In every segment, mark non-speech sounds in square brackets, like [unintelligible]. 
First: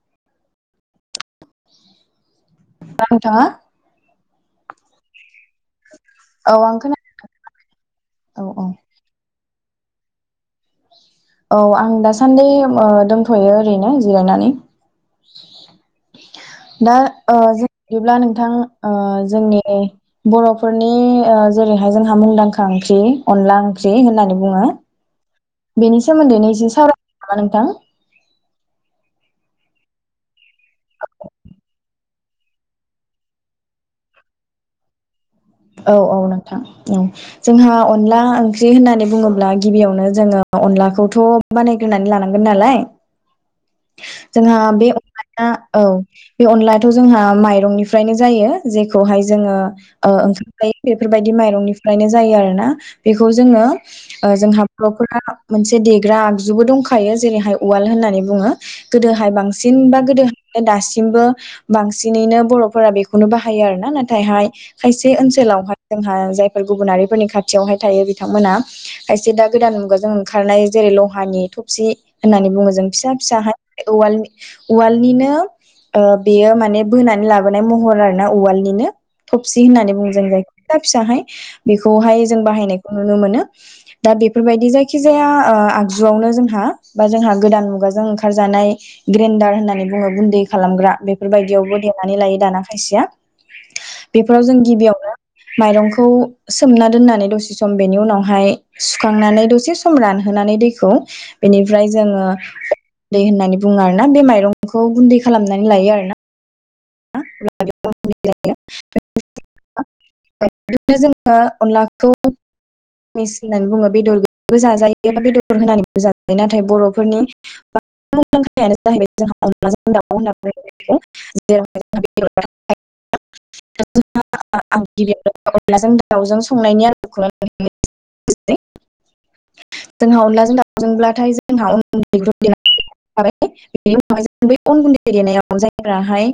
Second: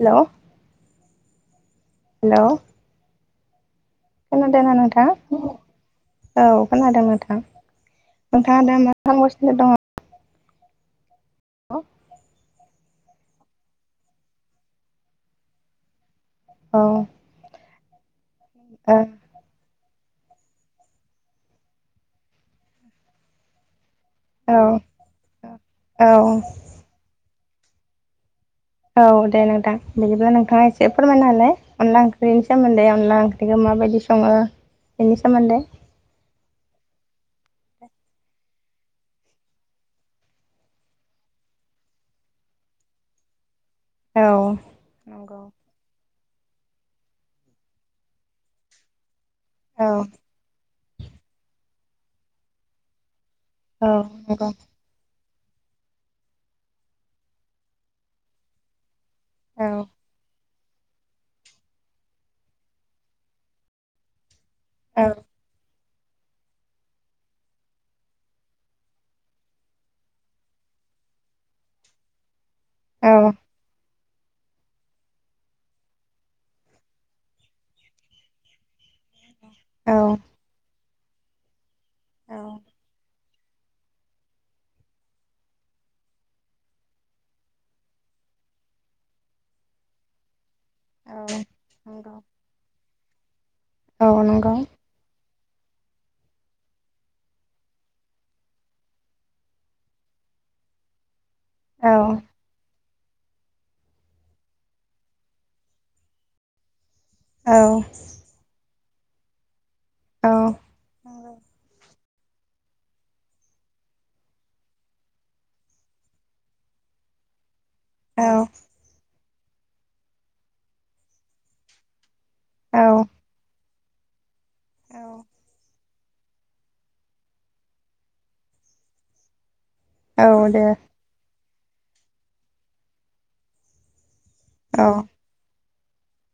हेल' [unintelligible] हेल'। नोंथाङा खोनादों ना नोंथां? औ आं खोना खोनादों नोंथां। औ नोंथाङा औ दा मा खालामगासिनो? दङ औ आं दासान्दि ओ‌ दोंनथ'यो ओरैनो जिरायनानै। ओ दा ओ जों बिदिब्ला नोंथां ओ औ जोंनि बर'फोरनि ओ जेरैहाय जोंह मुंदांखा ओंख्रि अनला ओंख्रि होननानै बुङो बेनि सोमोन्दै औ एसे सावराय नामा नोंथां औ दे नोंथां बिदिब्ला नोंथाङा एसे फोरमायनानै अनला ओंख्रिनि सोमोन्दै अनला ओंख्रिखौ माबायदि सङो बेनि सोमोन्दै औ औ नोंथां। औ जोंहा अनला ओंख्रि होननानै बुङोब्ला गिबियावनो जोङो अनलाखौथ' बानायग्रोनानै लानांगोन नालाय। औ जोंहा बे नंगौ अनलाया औ बे अनलायाथ' जोंहा माइरंनिफ्रायनो जायो जेखौहाय जोङो औ ओं बेफोरबायदि माइरंनिफ्रायनो जायो आरोना। बे खौ जोङो औ ओ नंगौ जोंहा बर'फोरा मोनसे देग्रा आगजुबो दंखायो जेरैहाय उवाल होननानै बुङो। गोदोहाय औ बांसिन बा गोदो दासिमबो बांसिनैनो बर'फोरा बेखौनो बाहायो आरो ना नाथायहाय औ खायसे ओनसो लावहाय जोंहा जायफोर गुबुनारिफोरनि खाथियावहाय थायो बिथांमोना खायसे दा गोदान मुगाजों ओंखारनाय जेरै लहानि थबसि होननानै बुङो। जों औ फिसा फिसाहाय उवालनि उवालनिनो ओ बेयो माने बोनानै लाबोनाय महर आरो ना उवालनिनो थबसि औ होननानै बुंङो। फिसा फिसाहाय, बेखौहाय औ जों बाहायनायखौ नुनो मोनो दा बेफोरबायदि जायखि जाया ओ आगजुआवनो जोंहा बा जोंहा गोदान मुगाजों ओंखारजानाय ग्रेन्डार होननानै बुङो। गुन्दै खालामग्रा बेफोरबायदियावबो नंगौ देनानै लायो दाना खायसेया। औ बेफोराव नंगौ जों गिबियाव माइरंखौ सोमना दोननानै दसे सम बेनि उनावहाय सुखांनानै दसे सम रानहोनानै दैखौ औ बेनिफ्राय जोङो दै होननानै बुङो आरोना बे माइरंखौ गुन्दै खालामनानै लायो आरोना औ [inaudible] [inaudible] नंगौ खौ [unintelligible] होननानै बुङो बेदरबो जाजायो एबा बेदर होनानैबो जाजायो नाथाय बर'फोरनि [inaudible] औ जोंहा अनलाजों दाव होनना [unintelligible] [inaudible] औ [inaudible] जोंहा अनलाजों औ औ दे दाउजोंब्लाथाय जों जोंहा [inaudible] अन्थायजों बै अन औ गुन्दै देनायाव जाय [unintelligible] हाय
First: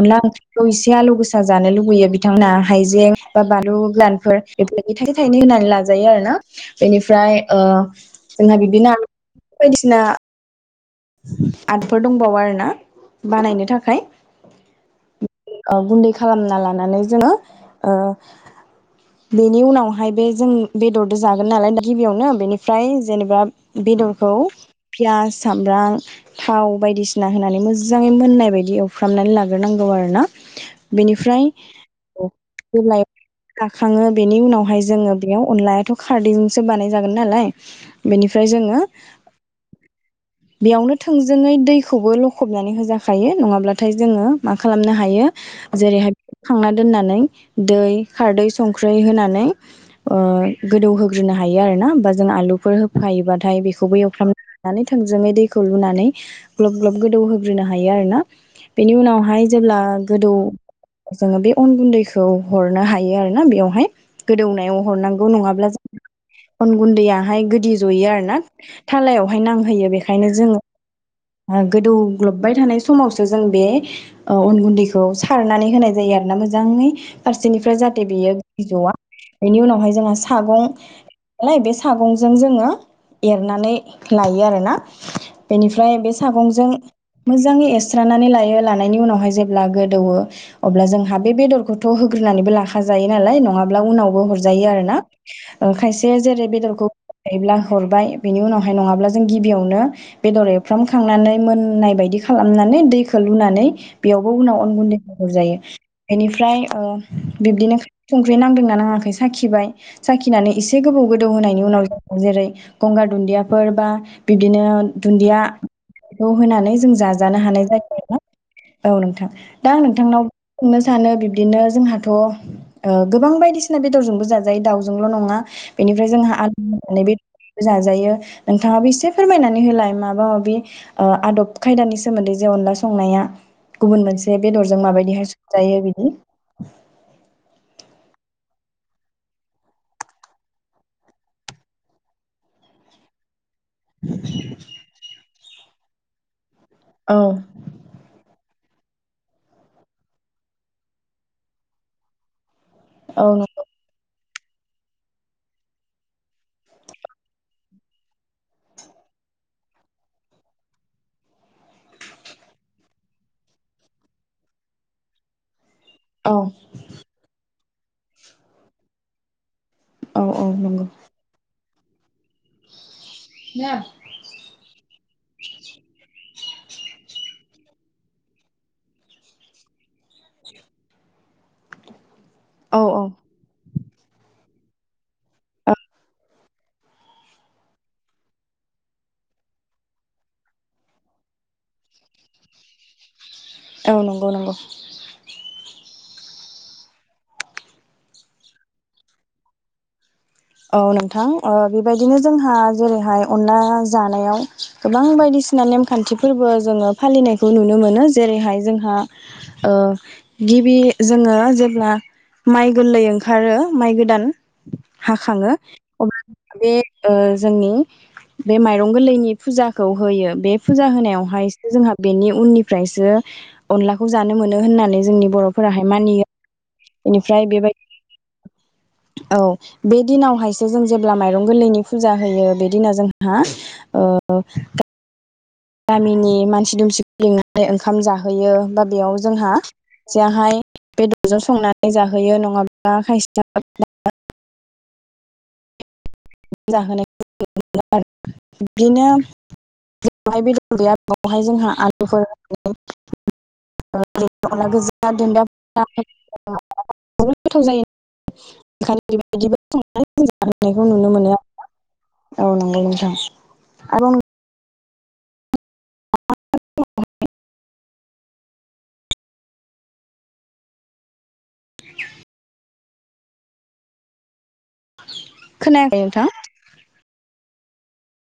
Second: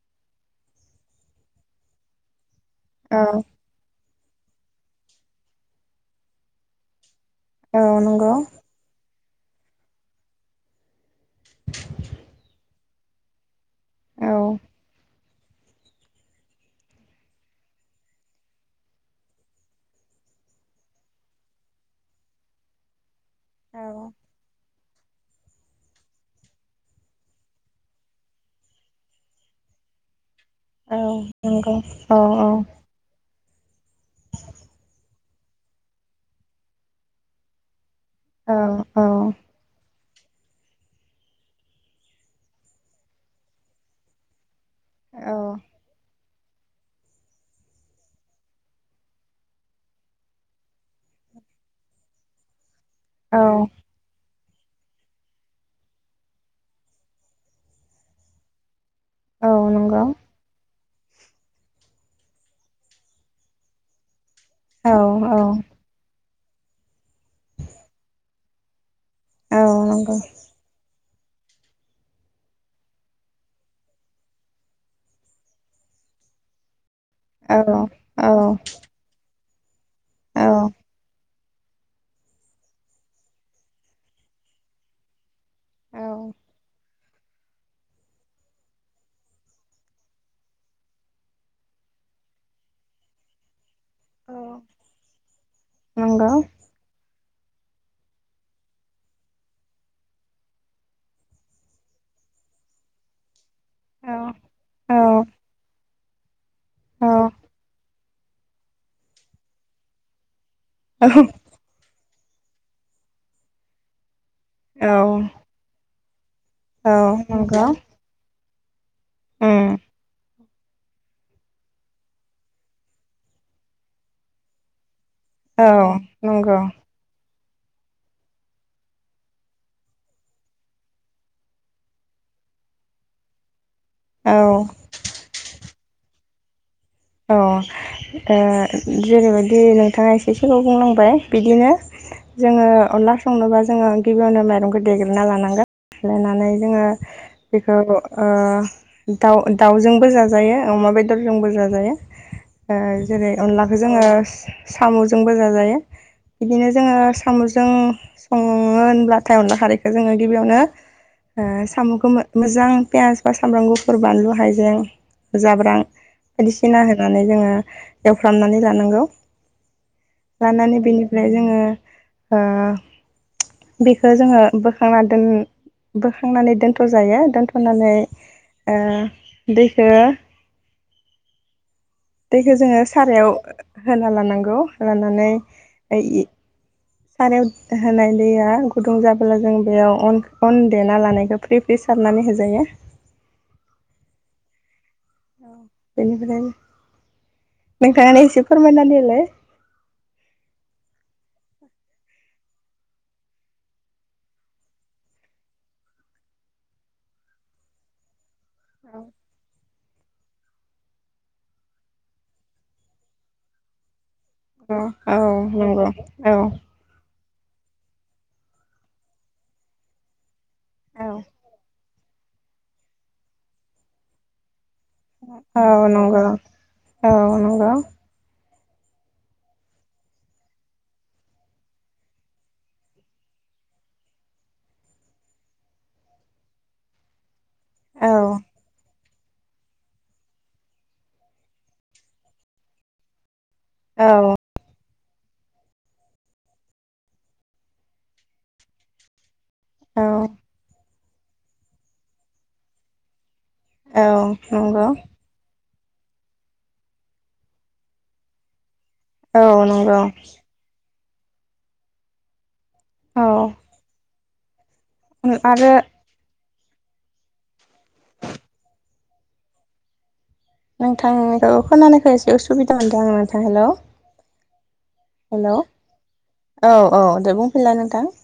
अनला ओंख्रिखौ इसे आलौ गोसा जानो लुुगैयो बिथांमोना हाइजें औ बा बानलु गोरान फोर बेफोरदि थाइनै होनानै लाजायो आरो ना बेनि फ्राय ओ औ नंगौ जोंहा बिदिनो बायदिसिना आटफोर दंबावो आरोना बानायनो था खाय। औ ओ गुन्दै खालामना लानानै जोङो ओ बेनि उनावहाय बे जों बेदरदो जागोन नालाय गिबियावनो बेनिफ्राय जेनेबा औ बेदरखौ पियास, साम ब्रां, थाव बायदिसिना होनानै मोजाङै मोननाय बायदि एवफ्रामनानै लाग्रोनांगौ आरो ना। औ बेनिफ्राय नंगौ औ औ [unintelligible] खाङो बेनि उनावहाय जोङो बेयाव अनलायाथ' खारदैजोंसो बानायजागोन नालाय। बेनिफ्राय जोङो औ बेयावनो थोंजोङै दैखौबो लखबनानै होजाखायो नङाब्लाथाय जोङो मा खालामनो हायो। औ जेरै खांना दोननानै दै खारदै, संख्रै होनानै ओ गोदौहोग्रोनो हायो आरोना बा जों आलुफोर औ होफायोबाथाय बेखौबो एवफ्राम नानै थोंजोङै दैखौ लुनानै ग्लब ग्लब गोदौ होग्रोनो हायो आरो ना। बेनि उनावहाय औ जेब्ला नंगौ गोदौ जोङो बे अन गुन्दैखौ हरनो हायो आरोना बेयावहाय। गोदौनायाव औ हरनांगौ औ नङाब्ला अन गुन्दैआहाय गोदि जयो आरो ना थालायाव। औ होयो नंगौ बेखायनो जोङो गोदौग्लबबाय थानाय समावसो जों बे ओ अन गुन्दैखौ सारनानै होनाय जायो आरोना मोजाङै। औ फारसेनिफ्राय जाहाथे औ बेयो गोदि ज'वा। बेनि उनावहाय जोंहा सागं नालाय बे सागंजों जोङो एरनानै लायो आरो ना। बेनिफ्राय औ बे सागंजों मोजाङै एस्रानानै लायो लानायनि उनावहाय जेब्ला गोदौवो अब्ला जोंहा बे बेदरखौथ' होग्रोनानैबो लाखा जायो नालाय नङा उनावबो हरजायो आरो ना ओ खायसे नंगौ औ जेरै बेदरखौ हायोब्ला हरबाय बेनि उनावहाय नङाब्ला जों गिबि बेयावनो बेदर एवफ्राम खांनानै मोननाय बायदि खालामनानै दैखौ लुनानै बेयावबो उनाव अन गुन्दैखौ हरजायो। बेनिफ्राय औ बिब्दिनो संख्रि नांदोंना नाङाखै साखिबाय साखिनानै एसे गोबाव गोदौ होनाय उनाव जेरै गंगार दुन्दियाफोर बा बिब्दिनो दुन्दिया खौ होनानै जों औ जाजानो नंगौ हानाय जाबाय आरोना। औ नोंथां दा उम नोंथांनाव सोंनो सानो बिब्दिनो जोंहाथ' गोबां बायदिसिना बेदरजोंबो जाजायो दाउ जोंल' नङा औ बेनिफ्राय जोंहा नंगौ आलु होननानै बे जाजायो नोंथाङाबो एसे फोरमायनानै होलाय माबा माबि ओ आदब खायदानि सोमोन्दै जे अनला संनाया गुबुन औ मोनसे बेदरजों माबायदिहाय संजायो बि? [unintelligible] अ ओ जेरैबायदि नोंथाङा एसे सिलाव बुंलांबाय बिदिनो जोङो अनला संनोबा जोङो गिबियावनो माइरंखौ देग्रोना लानां लायनानै जोङो औ बेखौ ओ दाउ दाउजोंबो जाजायो अमा बेदरजोंबो जाजायो। औ जेरै अनलाखौ जोङो साम'जोंबो जाजायो बिदिनो जोङो साम'जों संङो होनब्लाथाय अनला खारैखौ जोङो गिबियावनो ओ साम'खौ मोजां पियास बा सामब्राम गुफुर बानलु हाइजें जाब्रां औ सिना होनानै जोङो एवफ्रामनानै लानांगौ। औ औ लानानै नंगौ बेनिफ्राय जोङो ओ बेखौ जोङो बोखांना दोन बो खांनानै दोन्थ' जायो दोनथ'नानै ओ दैखो दैखौ जोङो औ औ सारायाव होना लानांगौ लानानै औ सारायाव होनाय दैया गुदुं जाबोला जों बेयावन अन देना लानायखौ फ्रि फ्रि सारनानै होजायो। औ नंगौ नंगौ [inaudible] औ नोंथां बेबायदिनो जोंहा जेरैहाय अनला जानायाव गोबां बायदिसिना नेमखान्थि फोरबो जोङो फालिनायखौ नुनो मोनो जेरैहाय जोंहा गिबि जोङो जेब्ला माइ गोरलै ओंखारो माइ गोदान औ औ हाखाङो नंगौ औ अब्ला बे ओ जोंनि बे माइरं गोरलैनि फुजाखौ होयो बे फुजा होनायावहाय जोंहा बेनि उननिफ्रायसो अनलाखौ जानो मोनो मोनो होननानै जोंनि बर'फोराहाय औ नंगौ मानियो औ बेनिफ्राय बेबाय नंगौ औ बे दिनावहायसो जों जेब्ला माइरं गोरलैनि फुजा होयो बे दिनाव जोंहा ओ गामिनि मानसि दुमसिखौ लिंना ओमफ्राय ओंखाम औ जाहोयो बा बेयाव जोंहा जेरावहाय बेदरजों संनानै जाहोयो नङाब्ला खायसेया औ [unintelligible] औ [inaudible] [inaudible] नंगौ [inaudible] [inaudible] औ नंगौ [inaudible] नुनो मोनो आरोना औ औ नंगौ [unintelligible] [inaudible] नोंथांनिखौ खोनानायखौ एसे उसुबिदा मोनदों आं नोंथां हेलौ हेलौ खोनायाखै नोंथां औ औ दे बुं हेलौ नोंथां